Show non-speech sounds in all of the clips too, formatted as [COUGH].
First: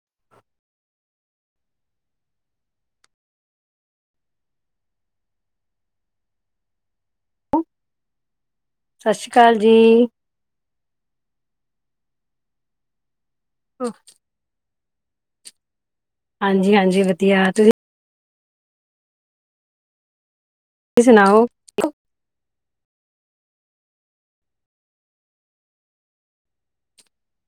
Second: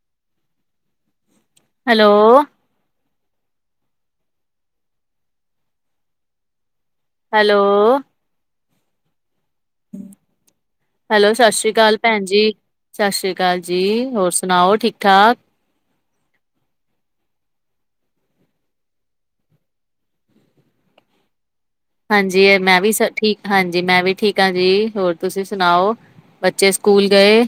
[UNINTELLIGIBLE] Hello hello ਸਤਿ ਸ਼੍ਰੀ ਅਕਾਲ ਜੀ ਹੈਲੋ ਸਤਿ ਸ਼੍ਰੀ ਅਕਾਲ ਭੈਣਜੀ ਸਤਿ ਸ਼੍ਰੀ ਅਕਾਲ ਜੀ ਹੋਰ ਸੁਣਾਓ ਠੀਕ ਠਾਕ ਹਾਂਜੀ ਹਾਂਜੀ ਵਧੀਆ ਤੁਸੀਂ ਤੁਸੀ ਸੁਣਾਓ ਹਾਂਜੀ ਮੈਂ ਵੀ ਠੀਕ ਹਾਂਜੀ ਮੈਂ ਵੀ ਠੀਕ ਹਾਂ ਜੀ ਹੋਰ ਤੁਸੀਂ ਸੁਣਾਓ ਬੱਚੇ ਸਕੂਲ ਗਏ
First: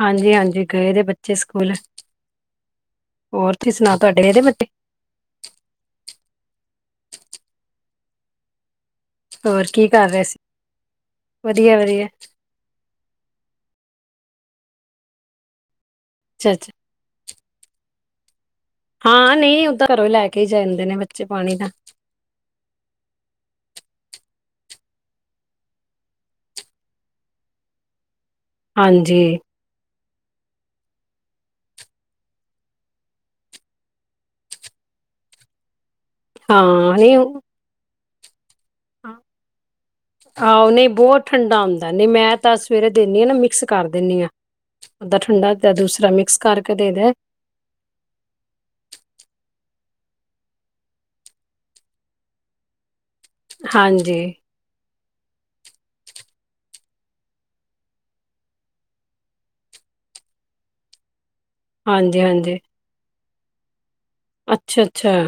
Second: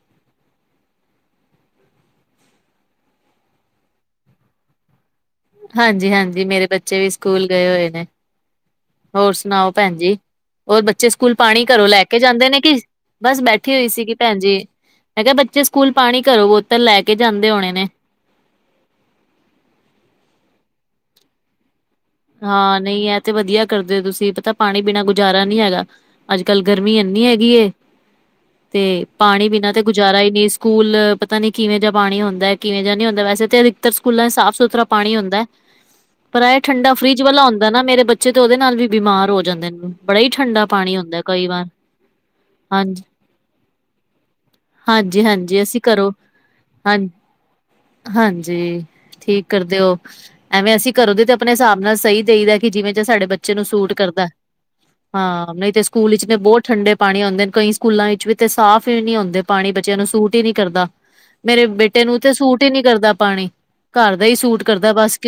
ਹਾਂਜੀ ਹਾਂਜੀ ਗਏ ਦੇ ਬੱਚੇ ਸਕੂਲ ਹੋਰ ਤੁਸੀਂ ਸੁਣਾ ਤੁਹਾਡੇ ਇਹਦੇ ਬੱਚੇ ਹਾਂਜੀ ਹਾਂਜੀ ਮੇਰੇ ਬੱਚੇ ਵੀ ਸਕੂਲ ਗਏ ਹੋਏ ਨੇ ਹੋਰ ਸੁਣਾਓ ਕੀ ਭੈਣ ਕਰ ਜੀ ਰਹੇ ਸੀ? ਹੋਰ ਬੱਚੇ ਸਕੂਲ ਪਾਣੀ ਵਧੀਆ ਘਰੋਂ ਲੈ ਵਧੀਆ ਕੇ ਜਾਂਦੇ ਨੇ ਕਿ ਬਸ ਬੈਠੀ ਹੋਈ ਸੀਗੀ ਭੈਣ ਜੀ ਮੈਂ ਕਿਹਾ ਬੱਚੇ ਸਕੂਲ ਪਾਣੀ ਘਰੋ ਅੱਛਾ ਅੱਛਾ ਬੋਤਲ ਲੈ ਕੇ ਜਾਂਦੇ ਹੋਣੇ ਨੇ ਹਾਂ ਨਹੀਂ ਉਹ ਤਾਂ ਘਰੋਂ ਲੈ ਕੇ ਹੀ ਜਾਂਦੇ ਨੇ ਬੱਚੇ ਪਾਣੀ ਦਾ ਹਾਂ ਨਹੀਂ ਹੈ ਤੇ ਵਧੀਆ ਕਰਦੇ ਹੋ ਤੁਸੀਂ ਪਤਾ ਪਾਣੀ ਬਿਣਾ ਗੁਜ਼ਾਰਾ ਨਹੀਂ ਹੈਗਾ ਅੱਜ ਕੱਲ ਗਰਮੀ ਇੰਨੀ ਹੈਗੀ ਤੇ ਹਾਂਜੀ ਪਾਣੀ ਬਿਨਾਂ ਤੇ ਗੁਜ਼ਾਰਾ ਹੀ ਨਹੀਂ ਸਕੂਲ ਪਤਾ ਨੀ ਕਿਵੇਂ ਜਾ ਪਾਣੀ ਹੁੰਦਾ ਕਿਵੇਂ ਦਾ ਨੀ ਹੁੰਦਾ ਵੈਸੇ ਸਕੂਲਾਂ ਸਾਫ ਸੁਥਰਾ ਪਾਣੀ ਹੁੰਦਾ ਹੈ ਪਰ ਇਹ ਹਾਂ ਠੰਡਾ ਨਹੀਂ ਫਰਿਜ਼ ਵਾਲਾ ਹੁੰਦਾ ਨਾ ਮੇਰੇ ਬੱਚੇ ਤੇ ਉਹਦੇ ਨਾਲ ਵੀ ਬਿਮਾਰ ਹੋ ਜਾਂਦੇ ਨੇ ਬੜਾ ਹੀ ਠੰਡਾ ਆਹੋ ਨਹੀਂ ਪਾਣੀ ਹੁੰਦਾ ਬਹੁਤ ਕਈ ਠੰਡਾ ਵਾਰ ਹਉਂਦਾ ਨਹੀਂ ਮੈਂ ਤਾਂ ਸਵੇਰੇ ਹਾਂਜੀ ਦਿੰਦੀ ਹਾਂ ਨਾ ਮਿਕਸ ਕਰ ਦਿੰਦੀ ਹਾਂ ੱਧਾ ਹਾਂਜੀ ਹਾਂਜੀ ਠੰਡਾ ਅਸੀਂ ਘਰੋਂ ਦੂਸਰਾ ਮਿਕਸ ਕਰਕੇ ਦੇ ਹਾਂ ਦੇ ਹਾਂਜੀ ਠੀਕ ਕਰਦੇ ਹੋ ਐਵੇਂ ਅਸੀਂ ਕਰੋ ਦੇ ਤੇ ਆਪਣੇ ਹਿਸਾਬ ਨਾਲ ਸਹੀ ਦੇਈ ਦਾ ਕਿ ਜਿਵੇਂ ਜ ਸਾਡੇ ਬੱਚੇ ਬੱਚੇ ਨੂੰ ਸੂਟ ਹਾਂਜੀ ਕਰਦਾ ਹਾਂ ਨਹੀਂ ਤੇ ਸਕੂਲ ਵਿੱਚ ਨੇ ਬਹੁਤ ਠੰਡੇ ਪਾਣੀ ਆਉਂਦੇ ਨੇ ਕਈ ਸਕੂਲਾਂ ਵਿੱਚ ਵੀ ਤੇ ਸਾਫ਼ ਹੀ ਨੀ ਆਉਦੇ, ਪਾਣੀ ਬੱਚਿਆਂ ਨੂੰ ਸੂਟ ਹੀ ਨਹੀਂ ਕਰਦਾ। ਮੇਰੇ ਬੇਟੇ ਨੂੰ ਹਾਂਜੀ ਤੇ ਹਾਂਜੀ ਸੂਟ ਹੀ ਨੀ ਕਰਦਾ, ਪਾਣੀ ਘਰ ਦਾ ਹੀ ਸੂਟ ਅੱਛਾ ਕਰਦਾ ਅੱਛਾ ਬਸ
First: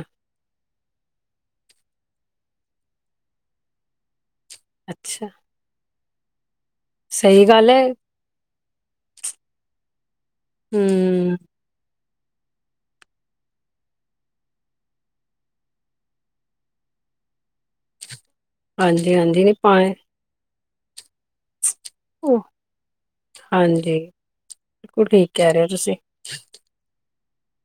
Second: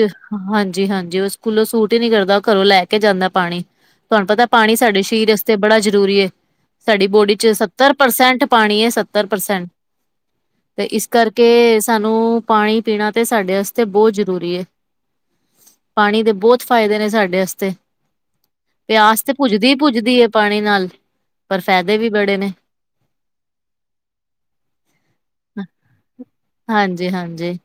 ਹਾਂਜੀ-ਹਾਂਜੀ, ਉਹ ਸਕੂਲੋਂ ਸੂਟ ਹੀ ਨਹੀਂ ਕਰਦਾ ਘਰੋਂ ਲੈ ਕੇ ਜਾਂਦਾ ਪਾਣੀ। ਤੁਹਾਨੂੰ ਪਤਾ ਪਾਣੀ ਸਾਡੇ ਅੱਛਾ ਸਰੀਰਤੇ ਬੜਾ ਜ਼ਰੂਰੀ ਐ। ਸਾਡੀ ਬੋਡੀ ਸਹੀ ਚ ਗੱਲ ਹੈ ਸੱਤਰ ਪ੍ਰਸੈਂਟ ਪਾਣੀ ਹੈ, ਸੱਤਰ ਪ੍ਰਸੈਂਟ ਤੇ ਇਸ ਹਮ ਕਰਕੇ ਤੇ ਸਾਨੂੰ ਪਾਣੀ-ਪੀਣਾ ਤੇ ਸਾਡੇ ਵਾਸਤੇ ਬਹੁਤ ਜ਼ਰੂਰੀਂ। ਪਾਣੀ ਦੇ ਬਹੁਤ ਫਾਇਦੇ ਨੇ ਸਾਡੇ ਵਤੇ ਪਿਆਸ ਤੇ ਹਾਂਜੀ-ਹਾਂਜੀ ਨੀ ਪੁੱਜਦੀ ਪਾਏ ਪੁੱਜਦੀ ਹੈ ਪਾਣੀ ਨਾਲ ਪਰ ਫਾਇਦੇ ਵੀ ਬੜੇ ਉਹ ਨੇ ਹਾਂਜੀ ਬਿਲਕੁਲ ਠੀਕ ਕਹਿ ਰਹੇ ਹੋ ਤੁਸੀਂ ਹਾਂਜੀ-ਹਾਂਜੀ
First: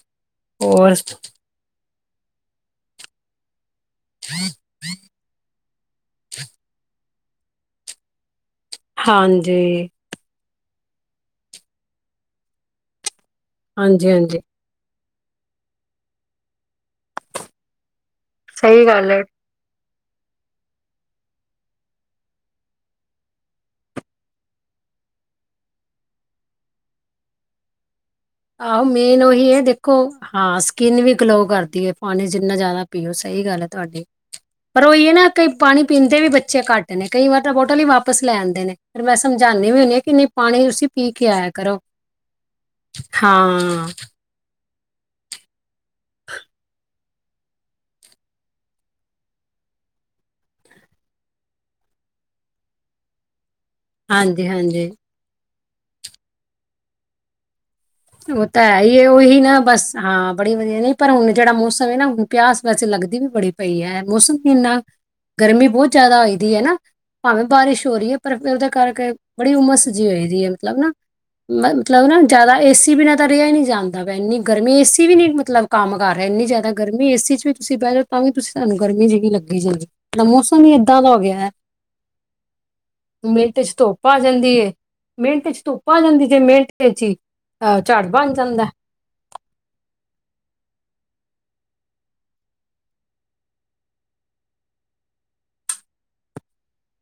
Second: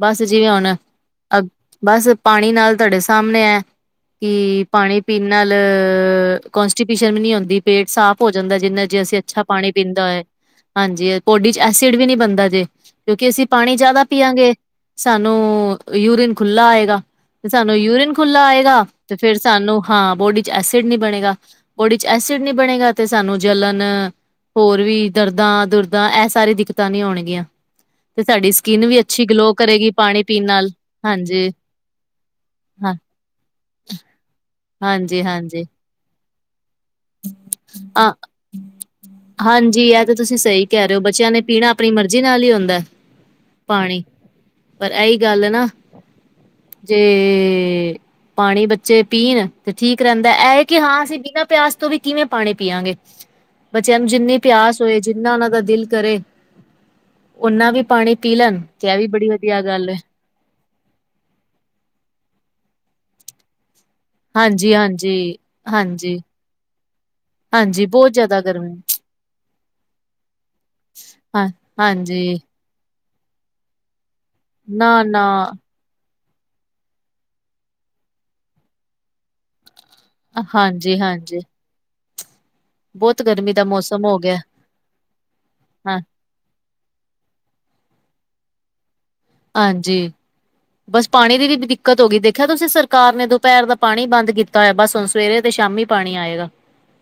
ਬਸ ਜਿਵੇਂ ਹੁਣ ਹੋਰ ਅ ਬਸ ਪਾਣੀ ਨਾਲ ਤੁਹਾਡੇ ਸਾਹਮਣੇ ਹੈ ਕਿ, ਪਾਣੀ ਪੀਣ ਨਾਲ ਕੋਂਸਟੀਵਿਸਨ ਵੀ ਨੀ ਹੁੰਦੀ ਪੇਟ ਸਾਫ਼ ਹੋ ਜਾਂਦਾ, ਜਿੰਨਾ ਜੇ ਅਸੀਂ ਅੱਛਾ ਪਾਣੀ ਹਾਂਜੀ, ਪੀਂਦਾ ਹੈ। ਹਾਂਜੀ, ਪੋਡੀ ਚ ਐਸਿਡ ਵੀ ਨਹੀਂ ਬਣਦਾ ਜੇ, ਕਿਉਂਕਿ ਅਸੀਂ ਪਾਣੀ ਜ਼ਿਆਦਾ ਪੀਆ ਹਾਂਜੀ-ਹਾਂਜੀ ਗੇ। ਸਾਨੂੰ ਯੂਰੀਨ ਖੁੱਲ੍ਹਾ ਆਏਗਾ, ਤੇ ਸਾਨੂੰ ਯੂਰੀਨ ਖੁਲਾ ਆਏਗਾ, ਸਹੀ ਗੱਲ ਤੇ ਹੈ। ਫੇਰ ਸਾਨੂੰ ਹਾਂ ਬੋਡੀ ਚ ਐਸਿਡ ਨੀ ਬਣੇਗਾ, ਬੋਡੀ ਚ ਐਸਿਡ ਨੀ ਬਣੇਗਾ, ਤੇ ਸਾਨੂੰ ਜਲਣ ਹੋਰ ਵੀ ਦਰਦਾਂ-ਦੁਰਦਾਂ ਇਹ ਸਾਰੀ ਦਿੱਕਤਾਂ ਨੀ ਆਣਗੀਆਂ। ਤੇ ਸਾਡੀ ਆਹੋ ਸਕਿੰਨ ਵੀ ਮੇਨ ਅੱਛੀ ਉਹੀ ਗਲੋ ਹੈ ਕਰੇਗੀ, ਦੇਖੋ ਪਾਣੀ-ਪੀਣ ਹਾਂ ਨਾਲ ਸਕਿੰਨ ਵੀ ਗਲੋ ਹਾਂਜੀ। ਕਰਦੀ ਹੈ ਪਾਣੀ ਜਿੰਨਾ ਜ਼ਿਆਦਾ ਹਾਂ ਪੀਓ, ਸਹੀ ਗੱਲ ਹੈ ਤੁਹਾਡੀ ਪਰ ਉਹੀ ਹੈ, ਹਾਂਜੀ ਨਾ ਕਿ ਹਾਂਜੀ ਪਾਣੀ ਪੀਂਦੇ ਵੀ ਬੱਚੇ ਘੱਟ ਨੇ ਕਈ ਵਾਰ ਤਾਂ ਬੋਟਲ ਹੀ ਅ ਵਾਪਸ ਲੈ ਆਂਦੇ ਨੇ, ਫਿਰ ਮੈਂ ਸਮਝਾਉਂਦੀ ਵੀ ਹਾਂਜੀ ਹੁੰਦੀ ਹਾਂ, ਇਹ ਕੀ ਨਹੀਂ ਪਾਣੀ ਤੁਸੀਂ ਪੀ ਕੇ ਆਇਆ ਕਰੋ। ਜਿਨਾ ਨਾਲ ਹੀ ਹੁੰਦਾ, ਹਾਂ ਪਾਣੀ ਪਰ ਇਹੀ ਗੱਲ ਨਾ, ਜੇ ਪਾਣੀ ਬੱਚੇ ਪੀਣ ਤੇ ਠੀਕ ਰਹਿੰਦਾ, ਇਹ ਕਿ ਹਾਂ ਅਸੀਂ ਬਿਨਾਂ ਪਿਆਸ ਤੋਂ ਵੀ ਕਿਵੇਂ ਪਾਣੀ ਪੀਆਗੇ, ਬੱਚਿਆਂ ਨੂੰ ਜਿੰਨੀ ਪਿਆਸ ਹਾਂਜੀ-ਹਾਂਜੀ ਹੋਏ, ਜਿੰਨਾ ਉਹਨਾਂ ਦਾ ਦਿਲ ਕਰੇ। ਓਨਾ ਵੀ ਪਾਣੀ, ਪੀ ਉਹ ਲੈਣ ਤਾਂ ਹੈ ਤੇ ਇਹ ਹੀ, ਵੀ ਬੜੀ ਉਹੀ ਨਾ ਵਧੀਆ ਗੱਲ ਬਸ ਹੈ ਹਾਂ ਬੜੀ ਵਧੀਆ ਨੇ, ਪਰ ਹੁਣ ਜਿਹੜਾ ਮੌਸਮ ਹੈ, ਨਾ ਹੁਣ ਪਿਆਸ ਵੈਸੇ ਲੱਗਦੀ ਵੀ ਬੜੀ ਪਈ ਹੈ, ਮੌਸਮ ਹਾਂਜੀ ਇੰਨਾ ਹਾਂਜੀ ਗਰਮੀ ਬਹੁਤ ਹਾਂਜੀ ਜ਼ਿਆਦਾ ਹੋਈ ਦੀ ਹੈ ਨਾ ਭਾਵੇਂ ਹਾਂਜੀ ਬਾਰਿਸ਼ ਹੋ ਬਹੁਤ ਰਹੀ ਹੈ ਪਰ ਜ਼ਿਆਦਾ ਉਹਦੇ ਗਰਮੀ ਕਰਕੇ ਬੜੀ ਉਮਰ ਜੀ ਹੋਈ ਦੀ ਹੈ, ਮਤਲਬ ਨਾ ਹਾਂ ਮ ਮਤਲਬ, ਨਾ ਹਾਂਜੀ ਜ਼ਿਆਦਾ ਏਸੀ ਬਿਨਾਂ ਤਾਂ ਰਿਹਾ ਹੀ ਨਹੀਂ ਜਾਦਾ ਪਿਆ, ਇੰਨੀ ਗਰਮੀ ਏਸੀ ਵੀ ਨਹੀਂ ਨਾ-ਨਾ, ਮਤਲਬ ਕੰਮ ਕਰ ਰਿਹਾ, ਇੰਨੀ ਜ਼ਿਆਦਾ ਗਰਮੀ ਏਸੀ ਚ ਵੀ ਤੁਸੀਂ ਬਹਿ ਜਾਓ, ਤਾਂ ਵੀ ਤੁਸੀਂ ਸਾਨੂੰ ਗਰਮੀ ਜਿਹੀ ਲੱਗੀ ਜਾਂਦੀ। ਮੌਸਮ ਹੀ ਏਦਾਂ ਦਾ ਹੋ ਗਿਆ ਹਾਂਜੀ-ਹਾਂਜੀ, ਹੈ। ਬਹੁਤ ਗਰਮੀ ਮਿੰਟ ਦਾ ਚ ਮੌਸਮ ਧੁੱਪ ਹੋ ਆ ਗਿਆ ਜਾਂਦੀ ਏ ਮਿੰਟ ਚ ਧੁੱਪ ਹਾਂ। ਆ ਜਾਂਦੀ ਜੇ ਮਿੰਟ ਚ ਹੀ, ਅਹ ਝੜ ਬਣ ਜਾਂਦਾ ਐ। ਹਾਂਜੀ, ਬਸ ਪਾਣੀ ਦੀ ਵੀ ਦਿੱਕਤ ਹੋ ਗਈ ਦੇਖਿਆ, ਤੁਸੀਂ ਸਰਕਾਰ ਨੇ ਦੁਪਹਿਰ ਦਾ ਪਾਣੀ ਬੰਦ ਕੀਤਾ। ਇਆ ਬਸ ਹੁਣ ਸਵੇਰੇ ਤੇ ਸ਼ਾਮੀ ਪਾਣੀ ਆਏਗਾ।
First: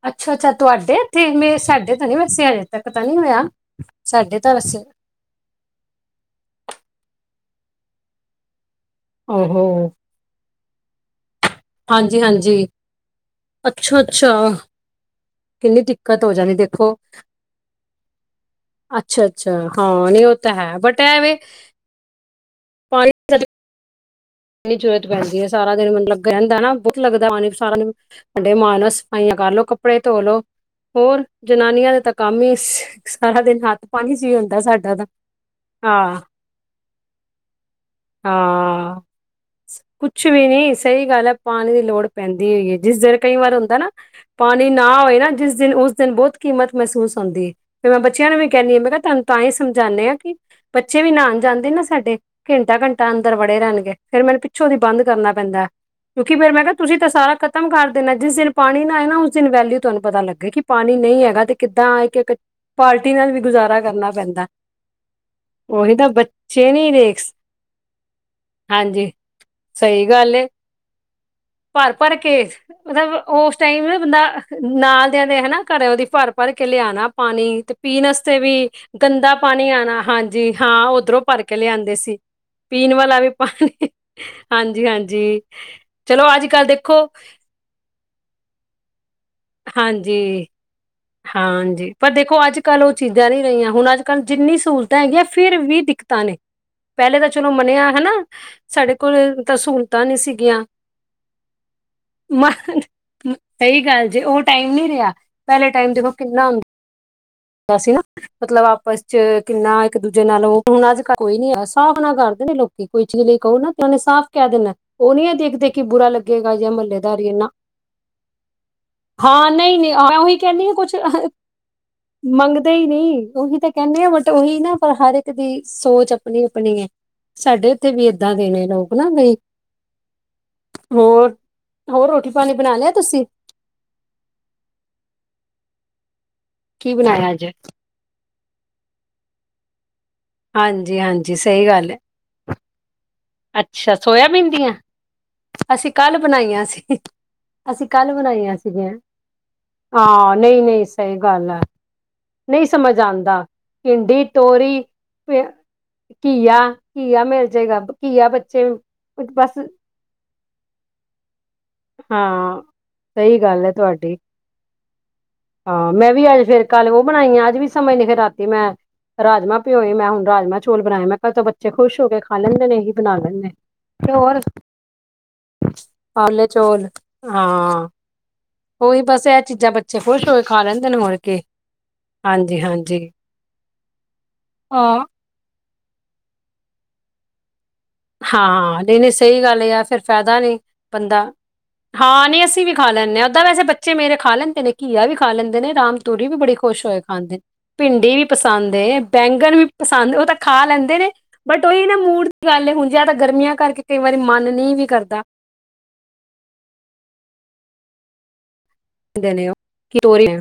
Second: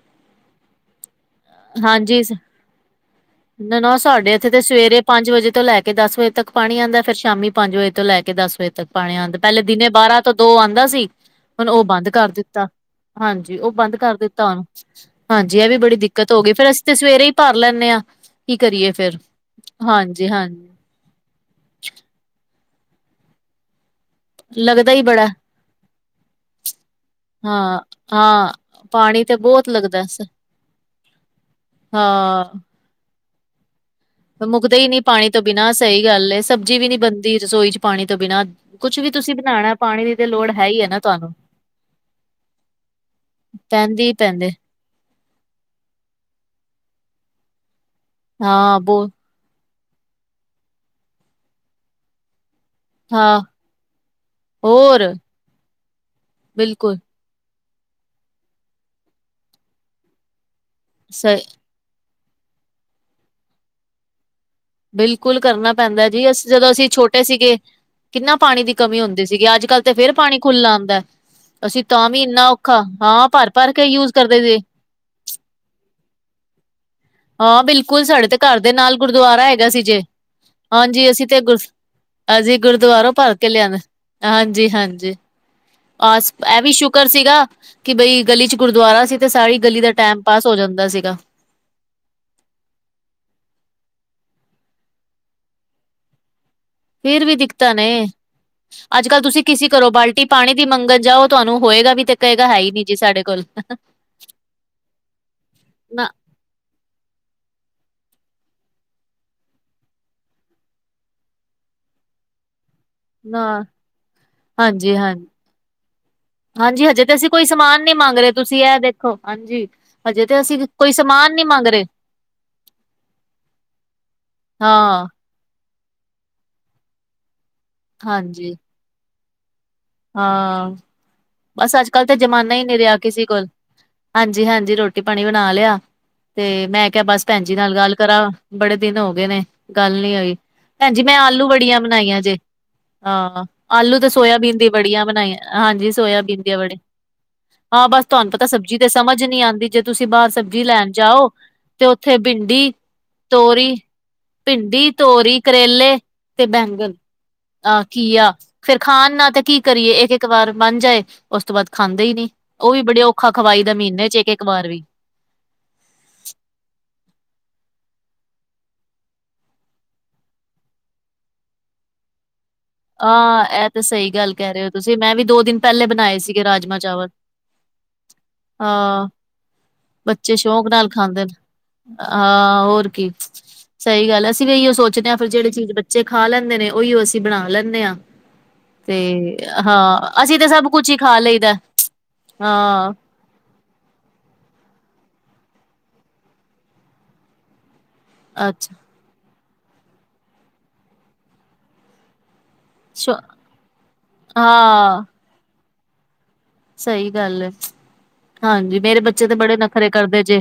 ਅੱਛਾ-ਅੱਛਾ, ਤੁਹਾਡੇ ਤੇ ਮੇ ਸਾਡੇ ਤਾਂ ਨੀ ਹਾਂਜੀ ਵੈਸੇ ਅਜੇ ਤੱਕ ਤਾਂ ਨਹੀਂ ਹੋਇਆ। ਨਾ-ਨਾ ਸਾਡੇ ਇੱਥੇ ਤਾਂ ਤੇ ਵੈਸੇ ਸਵੇਰੇ ਪੰਜ-ਵਜੇ ਤੋਂ ਲੈ ਕੇ ਦਸ-ਵਜੇ ਤੱਕ ਪਾਣੀ ਆਉਂਦਾ, ਫੇਰ ਸ਼ਾਮੀ ਪੰਜ-ਵਜੇ ਤੋਂ ਲੈ ਕੇ ਦਸ-ਵਜੇ ਤੱਕ ਪਾਣੇ ਆਦੇ ਪਹਿਲੇ ਦਿਨੇ ਓਹੋ ਬਾਰਾਂ ਤੋਂ ਦੋ ਆਉਂਦਾ ਸੀ। ਹੁਣ ਉਹ ਬੰਦ ਹਾਂਜੀ ਕਰ ਹਾਂਜੀ ਦਿੱਤਾ, ਹਾਂਜੀ ਉਹ ਬੰਦ ਅੱਛਾ ਕਰ ਅੱਛਾ ਦਿੱਤਾ, ਉਹਨੂੰ ਹਾਂਜੀ, ਇਹ ਵੀ ਬੜੀ ਦਿੱਕਤ ਹੋ ਗਈ, ਫੇਰ ਅਸੀਂ ਤੇ ਸਵੇਰੇ ਹੀ ਭਰ ਲੈਂਦੇ ਹਾਂ। ਅੱਛਾ-ਅੱਛਾ, ਹਾਂ ਨਹੀਂ ਉਹ ਤਾਂ ਹਾਂਜੀ-ਹਾਂਜੀ ਹੈ ਬਟ ਐਵੇਂ [UNINTELLIGIBLE] ਲੱਗਦਾ ਹੀ ਜ਼ੂਰਤ ਬੜਾ ਪੈਂਦੀ ਹੈ, ਸਾਰਾ ਦਿਨ ਮਤਲਬ ਰਹਿੰਦਾ ਨਾ ਬਹੁਤ ਲੱਗਦਾ, ਪਾਣੀ ਹਾਂ ਸਾਰਾ ਦਾ ਹਾਂ ਸਾਡੇ ਮਾਨ ਨਾਲ ਪਾਣੀ ਤੇ ਸਫਾਈਆਂ ਕਰਲੋ ਬਹੁਤ ਕੱਪੜੇ ਲੱਗਦਾ ਧੋ ਸ- ਲਓ, ਹੋਰ ਜਨਾਨੀਆਂ ਦੇ ਤਾਂ ਕੰਮ ਹੀ ਸਾਰਾ ਦਿਨ ਹੱਥ ਪਾਣੀ ਚ ਹੀ ਹੁੰਦਾ ਮੁਕਦੇ ਹੀ ਸਾਡਾ ਨੀ ਤਾਂ ਪਾਣੀ ਤੋਂ ਬਿਨਾਂ ਸਹੀ ਹਾਂ ਗੱਲ ਏ, ਸਬਜ਼ੀ ਵੀ ਨੀ ਬਣਦੀ ਰਸੋਈ ਚ' ਪਾਣੀ ਤੋਂ ਬਿਨਾਂ ਹਾਂ ਕੁਛ ਵੀ ਤੁਸੀਂ ਬਣਾਉਣਾ ਪਾਣੀ ਦੀ ਕੁਛ ਤੇ ਵੀ ਲੋੜ ਹੈ ਨੀ ਹੀ ਨਾ ਸਹੀ ਗੱਲ ਹੈ, ਤੁਹਾਨੂੰ ਪਾਣੀ ਦੀ ਲੋੜ ਪੈਂਦੀ ਹੋ ਹੈ, ਜਿਸ ਦੇਰ ਕਈ ਵਾਰ ਹੁੰਦਾ ਨਾ ਪੈਂਦੀ ਹੀ ਪੈਂਦੇ ਪਾਣੀ ਨਾ ਹੋਏ ਨਾ, ਜਿਸ ਦਿਨ ਉਸ ਦਿਨ ਬਹੁਤ ਕੀਮਤ ਮਹਿਸੂਸ ਹੁੰਦੀ ਹੈ, ਫੇਰ ਮੈਂ ਬੱਚਿਆਂ ਨੂੰ ਵੀ ਕਹਿੰਦੀ ਹਾਂ, ਮੈਂ ਕਿਹਾ ਤੁਹਾਨੂੰ ਤਾਂ ਹੀ ਸਮਝਾਉਦੇ ਆ ਕਿ, ਬੱਚੇ ਵੀ ਨਉਣ ਜਾਂਦੇ ਨਾ ਸਾਡੇ ਘੰਟਾ-ਘੰਟਾ ਅੰਦਰ ਹਾਂ ਵੜੇ ਰਹਿਣਗੇ ਫਿਰ ਮੈਨੂੰ ਪਿੱਛੋਂ ਦੀ ਬੰਦ ਹੋਰ ਕਰਨਾ ਪੈਂਦਾ ਕਿਉਂਕਿ ਫਿਰ ਮੈਂ ਕਿਹਾ ਤੁਸੀਂ ਬਿਲਕੁਲ ਤਾਂ ਸਾਰਾ ਖ਼ਤਮ ਕਰ ਦੇਣਾ ਜਿਸ ਦਿਨ ਪਾਣੀ ਨਾ ਆਏ ਨਾ ਉਸ ਦਿਨ ਵੈਲਿਊ ਤੁਹਾਨੂੰ ਪਤਾ ਲੱਗੇ ਕਿ ਪਾਣੀ ਨਹੀਂ ਸਹੀ ਹੈਗਾ ਤੇ ਕਿ ਤਾਂ ਇੱਕ-ਇੱਕ ਪਾਲਟੀ ਨਾਲ ਵੀ ਗੁਜ਼ਾਰਾ ਕਰਨਾ ਪੈਂਦਾ ਬਿਲਕੁਲ ਕਰਨਾ ਉਹੀ ਪੈਂਦਾ ਤਾਂ ਜੀ ਅਸੀਂ ਜਦੋਂ ਬੱਚੇ ਅਸੀਂ ਨੀ ਦੇਖ ਛੋਟੇ ਸੀਗੇ ਕਿੰਨਾ ਪਾਣੀ ਦੀ ਕਮੀ ਹਾਂਜੀ ਹੁੰਦੀ ਸੀਗੀ ਅੱਜ ਕੱਲ ਤੇ ਸਹੀ ਫਿਰ ਗੱਲ ਪਾਣੀ ਏ ਖੁੱਲਾ ਆਉਂਦਾ ਅਸੀਂ ਤਾਂ ਭਰ-ਭਰ ਵੀ ਕੇ ਇੰਨਾ ਔਖਾ ਮਤਲਬ ਹਾਂ ਭਰ ਉਸ ਭਰ ਕੇ ਟਾਈਮ ਯੂਜ ਬੰਦਾ ਕਰਦੇ ਸੀ ਨਾਲ ਦਿਆਂ ਦੇ ਹਨਾ ਘਰ ਉਹਦੀ ਭਰ ਭਰ ਕੇ ਲਿਆਉਣਾ, ਪਾਣੀ ਹਾਂ ਤੇ ਬਿਲਕੁਲ ਪੀਣ ਸਾਡੇ ਤੇ ਵਾਤੇ ਘਰ ਵੀ ਦੇ ਨਾਲ ਗੰਦਾ ਗੁਰਦੁਆਰਾ ਪਾਣੀ ਹੈਗਾ ਨਹੀਂ ਸੀ ਆਉਣਾ, ਜੇ ਹਾਂਜੀ ਹਾਂ ਹਾਂਜੀ ਉੱਧਰੋਂ ਅਸੀਂ ਤੇ ਭਰ ਕੇ ਗੁਰ ਲਿਆਂਦੇ ਸੀ, ਅਸੀਂ ਪੀਣ ਗੁਰਦੁਆਰੋਂ ਵਾਲਾ ਵੀ ਭਰ ਕੇ ਲਿਆਂਦੇ ਪਾਣੀ ਹਾਂਜੀ-ਹਾਂਜੀ, ਚਲੋ ਆਸ ਇਹ ਅੱਜ-ਕੱਲ ਵੀ ਦੇਖੋ ਸ਼ੁਕਰ ਸੀਗਾ ਕਿ ਬਈ ਗਲੀ ਚ' ਗੁਰਦੁਆਰਾ ਸੀ। ਤੇ ਸਾਰੀ ਗਲੀ ਦਾ ਟੈਮ ਪਾਸ ਹਾਂਜੀ। ਹੋ ਜਾਂਦਾ ਸੀਗਾ। ਹਾਂਜੀ ਪਰ ਦੇਖੋ ਅੱਜ ਕੱਲ ਉਹ ਚੀਜ਼ਾਂ ਨੀ ਰਹੀਆਂ ਹੁਣ ਅੱਜ ਕੱਲ ਜਿੰਨੀ ਸਹੂਲਤਾਂ ਹੈਗੀਆਂ ਫਿਰ ਵੀ ਦਿੱਕਤਾਂ ਨੇ ਪਹਿਲੇ ਫੇਰ ਤਾਂ ਵੀ ਚਲੋ ਦਿੱਕਤਾਂ ਨੇ ਮੰਨਿਆ ਹਨਾ ਸਾਡੇ ਅੱਜ ਕੋਲ ਕੱਲ੍ਹ ਤੁਸੀਂ ਤਾਂ ਕਿਸੇ ਘਰੋਂ ਸਹੂਲਤਾਂ ਨੀ ਬਾਲਟੀ ਪਾਣੀ ਸੀਗੀਆਂ ਦੀ ਮੰਗਣ ਜਾਓ ਤੁਹਾਨੂੰ ਹੋਏਗਾ ਵੀ ਤੇ ਕਹੇਗਾ ਹੈ ਹੀ ਨੀ ਜੀ ਸਾਡੇ ਕੋਲ ਸਹੀ ਗੱਲ ਜੇ ਉਹ ਟਾਈਮ ਨੀ ਰਿਹਾ ਪਹਿਲੇ ਟਾਈਮ ਨਾ ਦੇਖੋ ਕਿੰਨਾ [UNINTELLIGIBLE] ਮਤਲਬ ਆਪਸ ਚ' ਕਿੰਨਾ ਇੱਕ ਦੂਜੇ ਨਾਲ ਉਹ ਹੁਣ ਅੱਜ ਕੱਲ ਕੋਈ ਨੀ ਹੈ ਸਾਫ ਨਾਲ ਕਰਦੇ ਨੇ ਲੋਕ ਕਿ ਕੋਈ ਚੀਜ਼ ਲਈ ਕਹੋ ਨਾ ਉਹਨਾਂ ਨੇ ਸਾਫ਼ ਕਹਿ ਦੇਣਾ ਉਹ ਨੀ ਹਾਂਜੀ-ਹਾਂਜੀ ਹਾਂਜੀ ਆ ਦੇਖ ਦੇਖ ਕਿ ਬੁਰਾ ਲੱਗੇਗਾ ਜਾਂ ਹਾਂਜੀ ਹਜੇ ਤੇ ਮਹੱਲੇਦਾਰੀ ਅਸੀਂ ਐ ਕੋਈ ਸਮਾਨ ਨੀ ਮੰਗ ਰਹੇ ਤੁਸੀਂ ਇਹ ਦੇਖੋ' ਹਾਂਜੀ ਨਹੀਂ ਮੈਂ ਹਜੇ ਉਹੀ ਤੇ ਅਸੀਂ ਕਹਿੰਦੀ ਹਾਂ ਕੋਈ ਕੁਛ ਸਮਾਨ ਨੀ ਮੰਗ ਰਹੇ ਮੰਗਦੇ ਹੀ ਨਹੀਂ ਉਹੀ ਤਾਂ ਕਹਿੰਦੇ ਆ ਬਟ ਉਹੀ ਨਾ ਪਰ ਹ ਹਾਂ ਹਰ ਇੱਕ ਦੀ ਸੋਚ ਆਪਣੀ-ਆਪਣੀ ਹੈ ਸਾਡੇ ਉੱਥੇ ਵੀ ਏਦਾਂ ਹਾਂਜੀ ਦੇਣੇ ਲੋਕ ਨਾ ਬਈ ਹਾਂ ਹੋਰ ਬਸ ਅੱਜ ਕੱਲ ਹੋਰ ਤਾਂ ਰੋਟੀ ਪਾਣੀ ਜ਼ਮਾਨਾ ਹੀ ਬਣਾ ਨਹੀਂ ਲਿਆ ਰਿਹਾ ਕਿਸੇ ਤੁਸੀਂ ਕੋਲ ਹਾਂਜੀ-ਹਾਂਜੀ ਰੋਟੀ ਪਾਣੀ ਬਣਾ ਲਿਆ। ਤੇ' ਮੈਂ ਕੀ ਕਿਹਾ ਬਸ ਬਣਾਇਆ ਭੈਣ ਅੱਜ ਜੀ ਨਾਲ ਗੱਲ ਕਰਾਂ ਬੜੇ ਦਿਨ ਹੋ ਗਏ ਨੇ ਗੱਲ ਨੀ ਹੋਈ ਭੈਣ ਹਾਂਜੀ ਜੀ ਮੈਂ ਹਾਂਜੀ ਆਲੂ ਸਹੀ ਬੜੀਆਂ ਗੱਲ ਹੈ ਬਣਾਈਆਂ ਜੇ ਹਾਂ ਅੱਛਾ ਆਲੂ ਤੇ ਸੋਇਆਬੀਨ ਦੀ ਦੀਆਂ ਬੜੀਆਂ ਬਣਾਈਆਂ ਹਾਂਜੀ ਅਸੀਂ ਕੱਲ ਸੋਇਆਬੀਨ ਦੀਆਂ ਬਣਾਈਆਂ ਬੜੇ ਸੀ ਅਸੀਂ ਹਾਂ ਬਸ ਕੱਲ ਤੁਹਾਨੂੰ ਪਤਾ ਬਣਾਈਆਂ ਸਬਜ਼ੀ ਸੀਗੀਆਂ ਤੇ ਸਮਝ ਨੀ ਆਉਂਦੀ ਜੇ ਤੁਸੀਂ ਬਾਹਰ ਹਾਂ ਨਹੀਂ ਸਬਜ਼ੀ ਨਹੀਂ ਲੈਣ ਸਹੀ ਜਾਓ ਗੱਲ ਹੈ ਤੇ ਉੱਥੇ ਨਹੀਂ ਭਿੰਡੀ, ਸਮਝ ਆਉਂਦਾ ਤੋਰੀ, ਭਿੰਡੀ ਤੋਰੀ ਭਿੰਡੀ, ਤੋਰੀ, ਫਿਰ ਕਰੇਲੇ ਤੇ' ਘੀਆ ਬੈਂਗਣ ਘੀਆ ਮਿਲ ਜਾਏਗਾ ਆਹ ਘੀਆ ਕੀਆ ਬੱਚੇ ਫਿਰ ਖਾਣ ਨਾਲ ਤੇ ਬਸ ਕੀ ਕਰੀ ਇੱਕ-ਇੱਕ ਵਾਰ ਬਨ ਜਾਏ ਉਸ ਤੋਂ ਬਾਅਦ ਖਾਂਦੇ ਹੀ ਨੀ ਹਾਂ ਉਹ ਵੀ ਬੜੇ ਔਖਾ ਸਹੀ ਖਵਾਈ ਗੱਲ ਹੈ ਦਾ ਮਹੀਨੇ ਚ' ਤੁਹਾਡੀ ਇੱਕ- ਇੱਕ ਵਾਰ ਵੀ ਹਾਂ ਮੈਂ ਵੀ ਅੱਜ ਫਿਰ ਕੱਲ ਉਹ ਬਣਾਈ ਆ ਅੱਜ ਵੀ ਸਮਝਦੇ ਫਿਰ ਰਾਤੀ ਮੈਂ ਰਾਜਮਾ ਪਿਓਏ ਮੈਂ ਹੁਣ ਰਾਜਮਾਂ ਚੌਲ ਬਣਾਏ ਮੈਂ ਘਰ ਤੋਂ ਬੱਚੇ ਖੁਸ਼ ਹੋ ਕੇ ਖਾ ਲੈਂਦੇ ਨੇ ਬਣਾ ਹਾਂ ਲੈਂਦੇ ਇਹ ਤਾਂ ਸਹੀ ਗੱਲ ਹੋਰ ਕਹਿ ਰਹੇ ਹੋ ਤੁਸੀਂ ਮੈਂ ਵੀ ਦੋ ਦਿਨ ਪਹਿਲੇ ਬਣਾਏ ਸੀਗੇ ਰਾਜਮਾਂ ਚੋਲ ਚਾਵਲ ਹਾਂ ਉਹੀ ਹਾਂ ਬਸ ਇਹ ਚੀਜ਼ਾਂ ਖੁਸ਼ ਹੋ ਬੱਚੇ ਕੇ ਖਾ ਸ਼ੌਕ ਨਾਲ ਲੈਂਦੇ ਹੋਰ ਖਾਂਦੇ ਨੇ ਕੀ ਹਾਂਜੀ ਹਾਂ ਹੋਰ ਹਾਂਜੀ ਕੀ ਸਹੀ ਗੱਲ ਅਸੀਂ ਵੀ ਇਹੀਓ ਸੋਚਦੇ ਹਾਂ- ਫਿਰ ਜਿਹੜੀ ਚੀਜ਼ ਬੱਚੇ ਖਾ ਲੈਂਦੇ ਨੇ ਉਹੀ ਅਸੀਂ ਬਣਾ ਲੈਂਦੇ ਹਾਂ ਹਾਂ ਨਹੀਂ ਨਹੀਂ ਤੇ' ਸਹੀ ਗੱਲ ਆ ਫਿਰ ਹਾਂ ਅਸੀਂ ਫਾਇਦਾ ਤਾਂ ਨੀ ਸਭ ਕੁਛ ਹੀ ਖਾ ਬੰਦਾ ਲਈ ਦਾ ਹਾਂ ਨਹੀਂ ਅਸੀਂ ਵੀ ਖਾ ਲੈਂਦੇ ਹਾਂ ਓਦਾਂ ਵੈਸੇ ਬੱਚੇ ਬੱਚੇ ਮੇਰੇ ਖਾ ਲੈਂਦੇ ਨੇ ਘੀਆ ਵੀ ਖਾ ਲੈਂਦੇ ਨੇ, ਰਾਮ ਤੂਰੀ ਵੀ ਬੜੀ ਖੁਸ਼ ਹੋਏ ਖਾਂਦੇ ਨੇ ਭਿੰਡੀ ਵੀ ਪਸੰਦ ਅੱਛਾ ਹੈ ਬੈਂਗਣ ਵੀ ਪਸੰਦ ਉਹ ਤਾਂ ਖਾ ਲੈਂਦੇ ਨੇ ਬਟ ਉਹੀ ਨਾ ਮੂਡ ਦੀ ਗੱਲ ਹੁੰਦੀ ਜਿਆਦਾ ਸ਼ੌ ਗਰਮੀਆਂ ਕਰਕੇ ਕਈ ਵਾਰੀ ਮਨ ਨਹੀਂ ਵੀ ਹਾਂ ਕਰਦਾ ਸਹੀ ਗੱਲ ਹੈ। ਹਾਂਜੀ ਮੇਰੇ ਬੱਚੇ ਹੁੰਦੇ ਤੇ ਨੇ ਉਹ ਬੜੇ ਨਖਰੇ ਕਿ ਕਰਦੇ ਤੋਰੀ ਜੇ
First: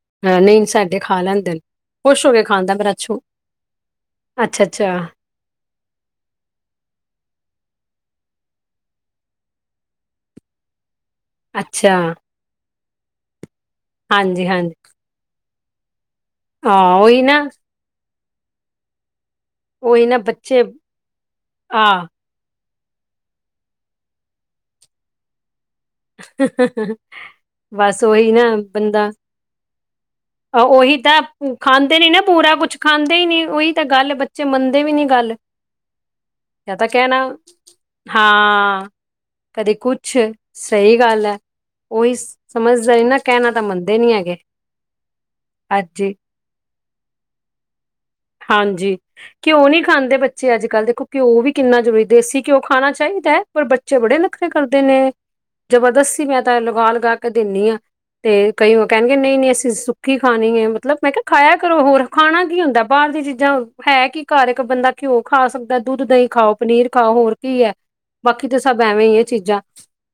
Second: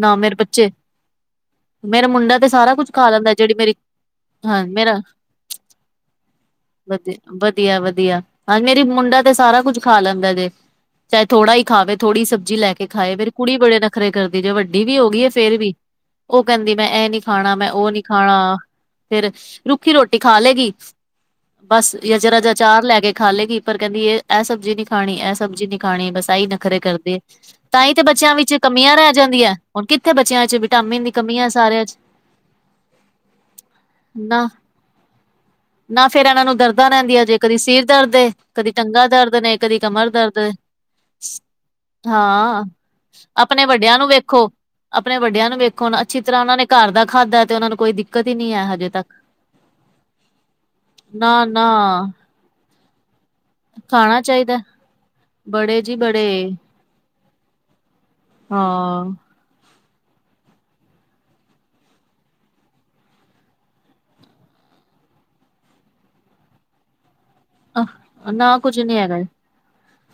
ਨਾ ਮੇਰੇ ਹਾਂ ਨਹੀਂ ਬੱਚੇ ਸਾਡੇ ਖਾ ਲੈਂਦੇ ਨੇ ਮੇਰੇ ਖੁਸ਼ ਹੋ ਮੁੰਡਾ ਤੇ ਸਾਰਾ ਕੁਝ ਖਾ ਲੈਂਦਾ ਜਿਹੜੀ ਮੇਰੀ ਹਾਂ ਅੱਛਾ-ਅੱਛਾ। ਮੇਰਾ ਵਧੀ ਵਧੀਆ-ਵਧੀਆ ਹਾਂ ਮੇਰੀ ਮੁੰਡਾ ਤੇ ਸਾਰਾ ਕੁਛ ਖਾ ਲੈਂਦਾ ਜੇ ਚਾਹੇ ਥੋੜਾ ਹੀ ਖਾਵੇ ਅੱਛਾ ਥੋੜ੍ਹਹੀ ਸਬਜ਼ੀ ਲੈ ਖਾਏੇ ਫ਼ਿਰ ਕੁੜੀ ਬੜੇ ਨਖਰੇ ਵੀ ਕਰਦੀ ਹਾਂਜੀ ਐ ਹਾਂਜੀ ਵੱਡੀ ਵੀ ਹੋ ਗਈ। ਫਿਰ ਵੀ ਉਹ ਕਹਿੰਦੀ ਮੈਂ ਹਾਂ ਇਹ ਨੀ ਉਹੀ ਨਾ ਖਾਣਾ ਮੈਂ ਉਹ ਨੀ ਖਾਣਾ ਫਿਰ ਰੁੱਖੀ ਉਹੀ ਰੋਟੀ ਨਾ ਖਾ ਬੱਚੇ ਲਏਗੀ ਆ ਬਸ ਜਾਂ ਅਚਾਰ ਲੈ ਕੇ ਖਾ ਲਏਗੀ। ਪਰ ਕਹਿੰਦੀ ਇਹ ਸਭ ਸਬਜ਼ੀ ਨੀ ਖਾਣੀ ਇਹ ਸਬਜ਼ੀ ਨੀ। ਖਾਣੇ ਬਸ ਆਹੀ ਤਾ ਨਖਰੇ ਕਰਦੇ ਤਾਂ ਹੀ ਤੇ ਬਸ ਉਹੀ ਬੱਚਿਆਂ ਨਾ ਵਿੱਚ ਕਮੀਆਂ ਬੰਦਾ ਰਹਿ ਜਾਂਦੀਆਂ ਹੁਣ ਕਿ? ਉਹੀ ਤਾਂ ਖਾਂਦੇ ਨੀ ਨਾ ਪੂਰਾ ਕੁਛ ਖਾਂਦੇ ਹੀ ਨੀ ਉਹੀ ਤਾਂ ਗੱਲ! ਬੱਚੇ ਨਾ ਮੰਨਦੇ ਵੀ ਨੀ ਗੱਲ। ਨਾ ਫ਼ਿਰ ਇਹਨਾਂ ਨੂੰ ਜਾਂ ਦਰਦਾਂ ਤਾਂ ਕਹਿਣਾ ਰਹਿੰਦੀਆਂ ਜੇ, ਕਦੀ ਸਿਰ ਦਰਦ, ਕਦੀ ਹਾਂ ਟੰਗਾ ਦਰਦ ਨੇ, ਕਦੇ ਕਦੀ ਕਮਰ ਕੁਛ ਦਰਦ। ਸਹੀ ਗੱਲ ਐ। ਹਾਂ, ਤਾਂ ਆਪਣੇ ਮੰਨਦੇ ਵੱਡਿਆਂ ਨੂੰ ਨੀ ਹੈਗੇ ਵੇਖੋ, ਆਪਣੇ ਵੱਡਿਆਂ ਨੂੰ ਵੇਖੋ ਨਾ, ਅੱਜ ਅੱਛੀ ਜਿਸ ਤਰ੍ਹਾਂ ਉਹਨਾ ਨੇ ਘਰ ਦਾ ਖਾਧਾ ਤੇ ਉਹਨਾਂ ਨੂੰ ਕੋਈ ਦਿੱਕਤ ਹੀ ਨਹੀਂ ਹੈ ਹਜੇ ਹਾਂਜੀ, ਤੱਕ। ਘਿਓ ਨਹੀਂ ਖਾਂਦੇ ਬੱਚੇ ਅੱਜ ਕੱਲ੍ਹ, ਦੇਖੋ ਨਾ ਘਿਓ ਵੀ ਨਾ ਕਿੰਨਾ ਜ਼ਰੂਰੀ ਦੇਸ਼ੀ ਘਿਓ। ਘਿਓ ਖਾਣਾ ਚਾਹੀਦਾ ਐ ਪਰ ਬੱਚੇ ਬੜੇ ਖਾਣਾ ਨੱਖਰੇ ਚਾਹੀਦਾ। ਕਰਦੇ ਨੇ, ਬੜੇ ਜੀ ਜਬਰਦਸਤੀ ਬੜੇ ਮੈਂ ਤਾਂ ਲਗਾ-ਲਗਾ ਕੇ ਦੇਂਦੀ ਆ ਤੇ ਕਈ ਉਹ ਕਹਿਣਗੇ ਹਾਂ ਨਈ-ਨਈ ਅਸੀਂ ਸੁੱਕੀ ਖੀ ਖਾਣੀ ਏ ਮਤਲਬ ਮੈਂ ਕਿਹਾ ਖਾਇਆ ਕਰੋ, ਹੋਰ ਖਾਣਾ ਕੀ ਹੁੰਦਾ? ਬਾਹਰ ਦੀਆਂ ਚੀਜ਼ਾਂ, ਹੈ ਕੀ ਘਰ? ਇੱਕ ਬੰਦਾ ਘਿਓ ਖਾ ਸਕਦਾ, ਦੁੱਧ, ਦਹੀਂ ਖਾਓ, ਪਨੀਰ ਖਾਓ ਹੋਰ। ਕੀ ਏ, ਬਾਕੀ ਨਾ ਤਾਂ ਕੁੱਝ ਸਭ ਨੀ ਐਵੇਂ ਹੈਗਾ। ਹੀ ਐ ਚੀਜ਼ਾਂ।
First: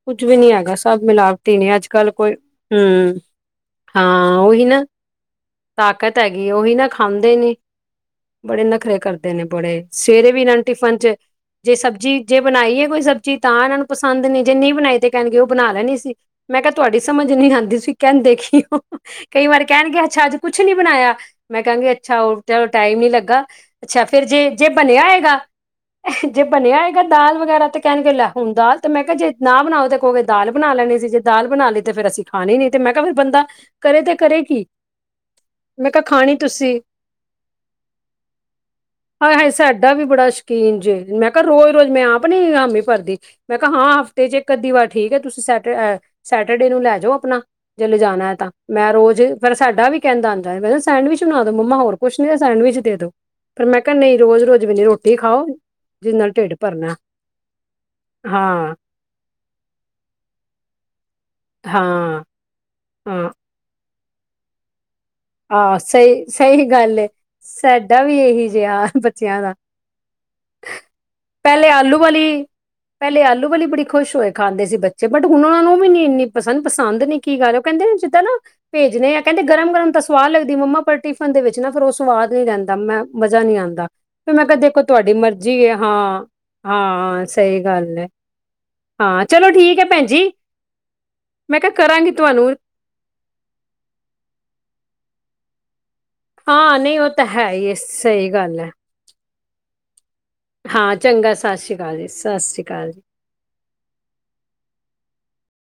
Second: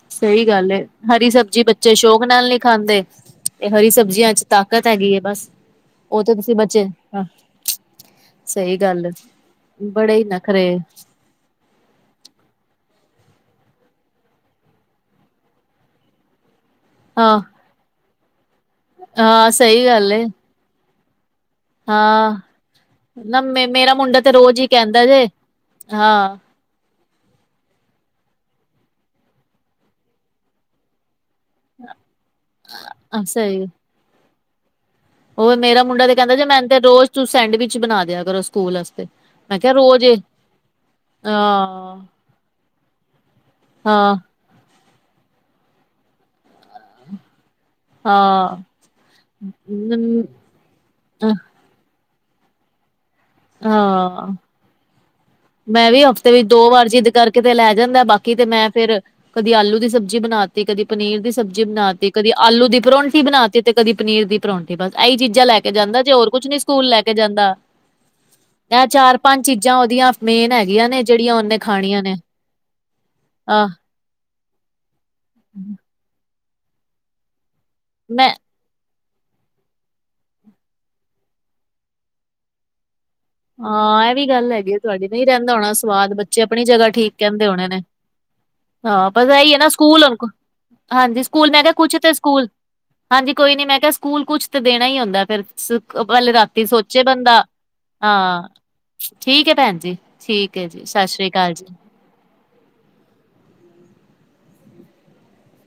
ਕੁੱਝ ਵੀ ਸਹੀ ਨੀ ਗੱਲ ਹੈਗਾ, ਏ ਸਭ ਹਰੀ ਮਿਲਾਵਟੀ ਸਬਜ਼ੀ ਨੇ ਬੱਚੇ ਅੱਜ-ਕੱਲ ਸ਼ੌਕ ਕੋਈ, ਨਾਲ ਨਹੀਂ ਖਾਂਦੇ। ਹਮ ਤੇ ਹਰੀ ਸਬਜ਼ੀਆਂ ਹਾਂ। ਚ ਉਹੀ ਨਾ, ਤਾਕਤ ਹੈਗੀ ਹੈ ਬਸ। ਤਾਕਤ ਉਹ ਤੇ ਹੈਗੀ, ਤੁਸੀਂ ਉਹੀ ਬੱਚੇ ਨਾ ਖਾਂਦੇ ਨਹੀ। ਬੜੇ ਸਹੀ ਨਖਰੇ ਗੱਲ ਕਰਦੇ ਨੇ ਬੜੇ, ਹੀ ਸਵੇਰੇ ਵੀ ਇਹਨਾਂ ਨੇ ਨਖਰੇ ਟਿਫਨ ਚ ਜੇ ਸਬਜ਼ੀ, ਜੇ ਬਣਾਈ ਐ ਕੋਈ ਸਬਜ਼ੀ ਤਾਂ ਇਹਨਾਂ ਨੂੰ ਪਸੰਦ ਨਹੀਂ, ਜੇ ਨਹੀਂ ਬਣਾਈ ਤੇ ਕਹਿਣਗੇ ਉਹ ਬਣਾ ਲੈਣੀ ਸੀ। ਮੈਂ ਕਿਹਾ ਤੁਹਾਡੀ ਸਮਝ ਹਾਂ ਨੀ ਆਂਦੀ ਸੀ ਕਹਿੰਦੇ ਕੀ ਹੋ? ਕਈ ਹਾਂ ਵਾਰ ਸਹੀ ਕਹਿਣਗੇ ਗੱਲ ਏ। ਅੱਛਾ ਅੱਜ ਕੁਛ ਨਹੀਂ ਬਣਾਇਆ। ਮੈਂ ਕਹਾਂਗੀ ਅੱਛਾ ਓ ਹਾਂ ਟਾਈਮ ਨੀ ਨਾ ਲੱਗਾ। ਮੇ ਮੇਰਾ ਅੱਛਾ, ਮੁੰਡਾ ਤੇ ਫ਼ਿਰਜੇ ਰੋਜ਼ ਹੀ ਜੇ ਕਹਿੰਦਾ ਬਣਿਆ ਜੇ ਹੈਗਾ ਹਾਂ ਬਣਿਆ ਹੈਗਾ ਦਾਲ ਵਗੈਰਾ ਤੇ ਕਹਿਣਗੇ ਲੈ ਹੁਣ ਦਾਲ, ਤੇ ਮੈਂ ਕਿਹਾ ਜੇ ਨਾ ਬਣਾਓ ਤੇ ਕਹੋਗੇ ਦਾਲ ਬਣਾ ਲੈਣੀ ਸੀ। ਦਾਲ ਬਣਾ ਲਈ ਤੇ ਫਿਰ ਅਸੀਂ ਖਾਣੀ ਨੀ, ਤੇ ਮੈਂ ਕਿਹਾ ਫਿਰ ਬੰਦਾ ਕਰੇ ਤੇ ਕਰੇ ਕੀ? ਹੋਰ ਮੇਰਾ ਮੈਂ ਕਿਹਾ ਮੁੰਡਾ ਤੇ ਖਾਣੀ ਕਹਿੰਦਾ ਮੈਨੂੰ ਤੁਸੀਂ ਤੇ ਰੋਜ਼ ਤੂਸੀਂ ਸੈਂਡਵਿਚ ਬਣਾ ਦਿਆ ਕਰੋ ਸਕੂਲ ਵਾਸਤੇ। ਆਏ-ਹਾਏ ਮੈਂ ਕਿਹਾ ਸਾਡਾ ਵੀ ਰੋਜ਼ ਬੜਾ ਸ਼ੌਕੀਨ ਜੇ, ਮੈਂ ਕਿਹਾ ਰੋਜ਼-ਰੋਜ਼ ਹਾਂ ਮੈਂ ਆਪ ਨੀ ਹਾਮੀ ਭਰਦੀ। ਮੈਂ ਕਿਹਾ ਹਾਂ ਹਫ਼ਤੇ ਚ ਇੱਕ ਅੱਧੀ ਵਾਰ ਠੀਕ ਐ। ਤੁਸੀਂ ਸੈਂਟਰ ਐ ਸੈਟਰਡੇ ਨੂੰ ਲੈ ਜਾਓ ਆਪਣਾ। ਜੇ ਲੇ ਜਾਣਾ ਹਾਂ ਤਾਂ, ਮੈਂ ਰੋਜ਼ ਫ਼ਿਰ ਸਾਡਾ ਵੀ ਕਹਿੰਦਾ ਆਂਦਾ ਸੈਂਡਵਿਚ ਬਣਾ ਦੋ ਮੰਮਾ ਹੋਰ। ਕੁਛ ਨੀ ਤਾਂ ਸੈਂਡਵਿਚ ਦੇ ਦੋ, ਪਰ ਮੈਂ ਕਿਹਾ ਨਹੀਂ ਹਾਂ ਰੋਜ਼-ਰੋਜ਼ ਵੀ ਨੀ ਰੋਟੀ ਖਾਓ। ਮੈਂ ਵੀ ਜਿਹਦੇ ਹਫ਼ਤੇ ਨਾਲ ਵਿੱਚ ਢਿੱਡ ਦੋ ਵਾਰ ਭਰਨਾ ਜਿੱਦ ਕਰਕੇ ਲੈ ਜਾਂਦਾ, ਬਾਕੀ ਤੇ ਮੈਂ ਹਾਂ ਫੇਰ ਕਦੀ ਆਲੂ ਦੀ ਸਬਜ਼ੀ ਬਨਾਤੀ। ਤੇ ਕਦੀ ਪਨੀਰ ਦੀ ਸਬਜ਼ੀ ਬਣਾ ਤੀ, ਹਾਂ ਕਦੀ ਆਲੂ ਦੀ ਪਰੋਂਠੀ ਹਾਂ ਬਣਾ ਤੀ, ਤੇ ਕਦੀ ਪਨੀਰ ਦੀ। ਪਰਾਠੇ ਬਸ, ਏਹੀ ਚੀਜ਼ਾਂ ਲੈ ਕੇ ਆਹ ਜਾਂਦਾ, ਜੇ ਸਹੀ ਹੋਰ ਕੁਛ ਨੀ ਸਹੀ ਸਕੂਲ ਗੱਲ ਲੈ ਏ ਕੇ ਜਾਂਦਾ। ਸਾਡਾ ਵੀ ਇਹੀ ਇਹ ਜਿਹਾ ਚਾਰ ਬੱਚਿਆਂ ਪੰਜ ਦਾ, ਚੀਜ਼ਾਂ ਉਹਦੀਆਂ ਮੇਨ ਹੈਗੀਆਂ ਨੇ ਜਿਹੜੀਆਂ ਉਹਨੇ ਪਹਿਲੇ ਆਲੂ ਖਾਣੀਆਂ ਨੇ ਵਾਲੀ। ਪਹਿਲੇ ਆਲੂ ਵਾਲੀ ਆਹ ਬੜੀ ਖੁਸ਼ ਹੋਏ ਖਾਂਦੇ ਸੀ ਬੱਚੇ ਬਟ ਹੁਣ ਉਹਨਾਂ ਨੂੰ ਵੀ ਨੀ ਇੰਨੀ ਪਸੰਦ, ਪਸੰਦ ਨੀ ਕੀ ਕਰ ਰਹੇ ਉਹ ਕਹਿੰਦੇ ਜਿੱਦਾ ਮੈਂ ਨਾ ਭੇਜਣੇ ਆ ਕਹਿੰਦੇ ਗਰਮ-ਗਰਮ ਤਾਂ ਸਵਾਦ ਲੱਗਦੀ ਮੰਮਾ ਪਰ ਟਿਫਨ ਦੇ ਵਿੱਚ ਨਾ ਫੇਰ ਉਹ ਸਵਾਦ ਨੀ ਰਹਿੰਦਾ ਮੈਂ ਮਜ਼ਾ ਨੀ ਆਂਦਾ ਹਾਂ, ਇਹ ਵੀ ਫਿਰ ਮੈਂ ਗੱਲ ਕਿਹਾ ਹੈਗੀ ਆ ਦੇਖੋ ਤੁਹਾਡੀ ਨਹੀਂ ਰਹਿੰਦਾ ਮਰਜ਼ੀ ਹੋਣਾ ਹੈ ਸਵਾਦ, ਹਾਂ ਬੱਚੇ ਆਪਣੀ ਜਗ੍ਹਾ ਠੀਕ ਹਾਂ ਕਹਿੰਦੇ ਸਹੀ ਹੋਣੇ ਨੇ। ਗੱਲ ਹੈ ਹਾਂ ਪਤਾ ਚਲੋ ਇਹੀ ਐ ਨਾ ਠੀਕ ਹੈ ਸਕੂਲ, ਭੈਣ ਜੀ ਹਾਂਜੀ ਸਕੂਲ ਮੈਂ ਕਿਹਾ ਕੁਛ ਤੇ ਸਕੂਲ ਹਾਂਜੀ ਕੋਈ ਨੀ, ਮੈਂ ਕਿਹਾ ਸਕੂਲ ਕੁਛ ਤਾਂ ਦੇਣਾ ਹੀ ਹੁੰਦਾ ਫ਼ਿਰ ਪਹਲੇ ਰਾਤੀ ਹਾਂ ਨਹੀਂ ਸੋਚੇ ਉਹ ਤਾਂ ਬੰਦਾ। ਹੈ ਹੀ ਹੈ, ਸਹੀ ਹਾਂ ਗੱਲ ਹੈ ਠੀਕ ਐ ਭੈਣ ਜੀ, ਠੀਕ ਐ ਜੀ, ਹਾਂ ਸਤਿ ਸ੍ਰੀ ਚੰਗਾ ਅਕਾਲ ਜੀ। ਸ਼੍ਰੀ ਸਤਿ ਸ਼੍ਰੀ ਅਕਾਲ ਜੀ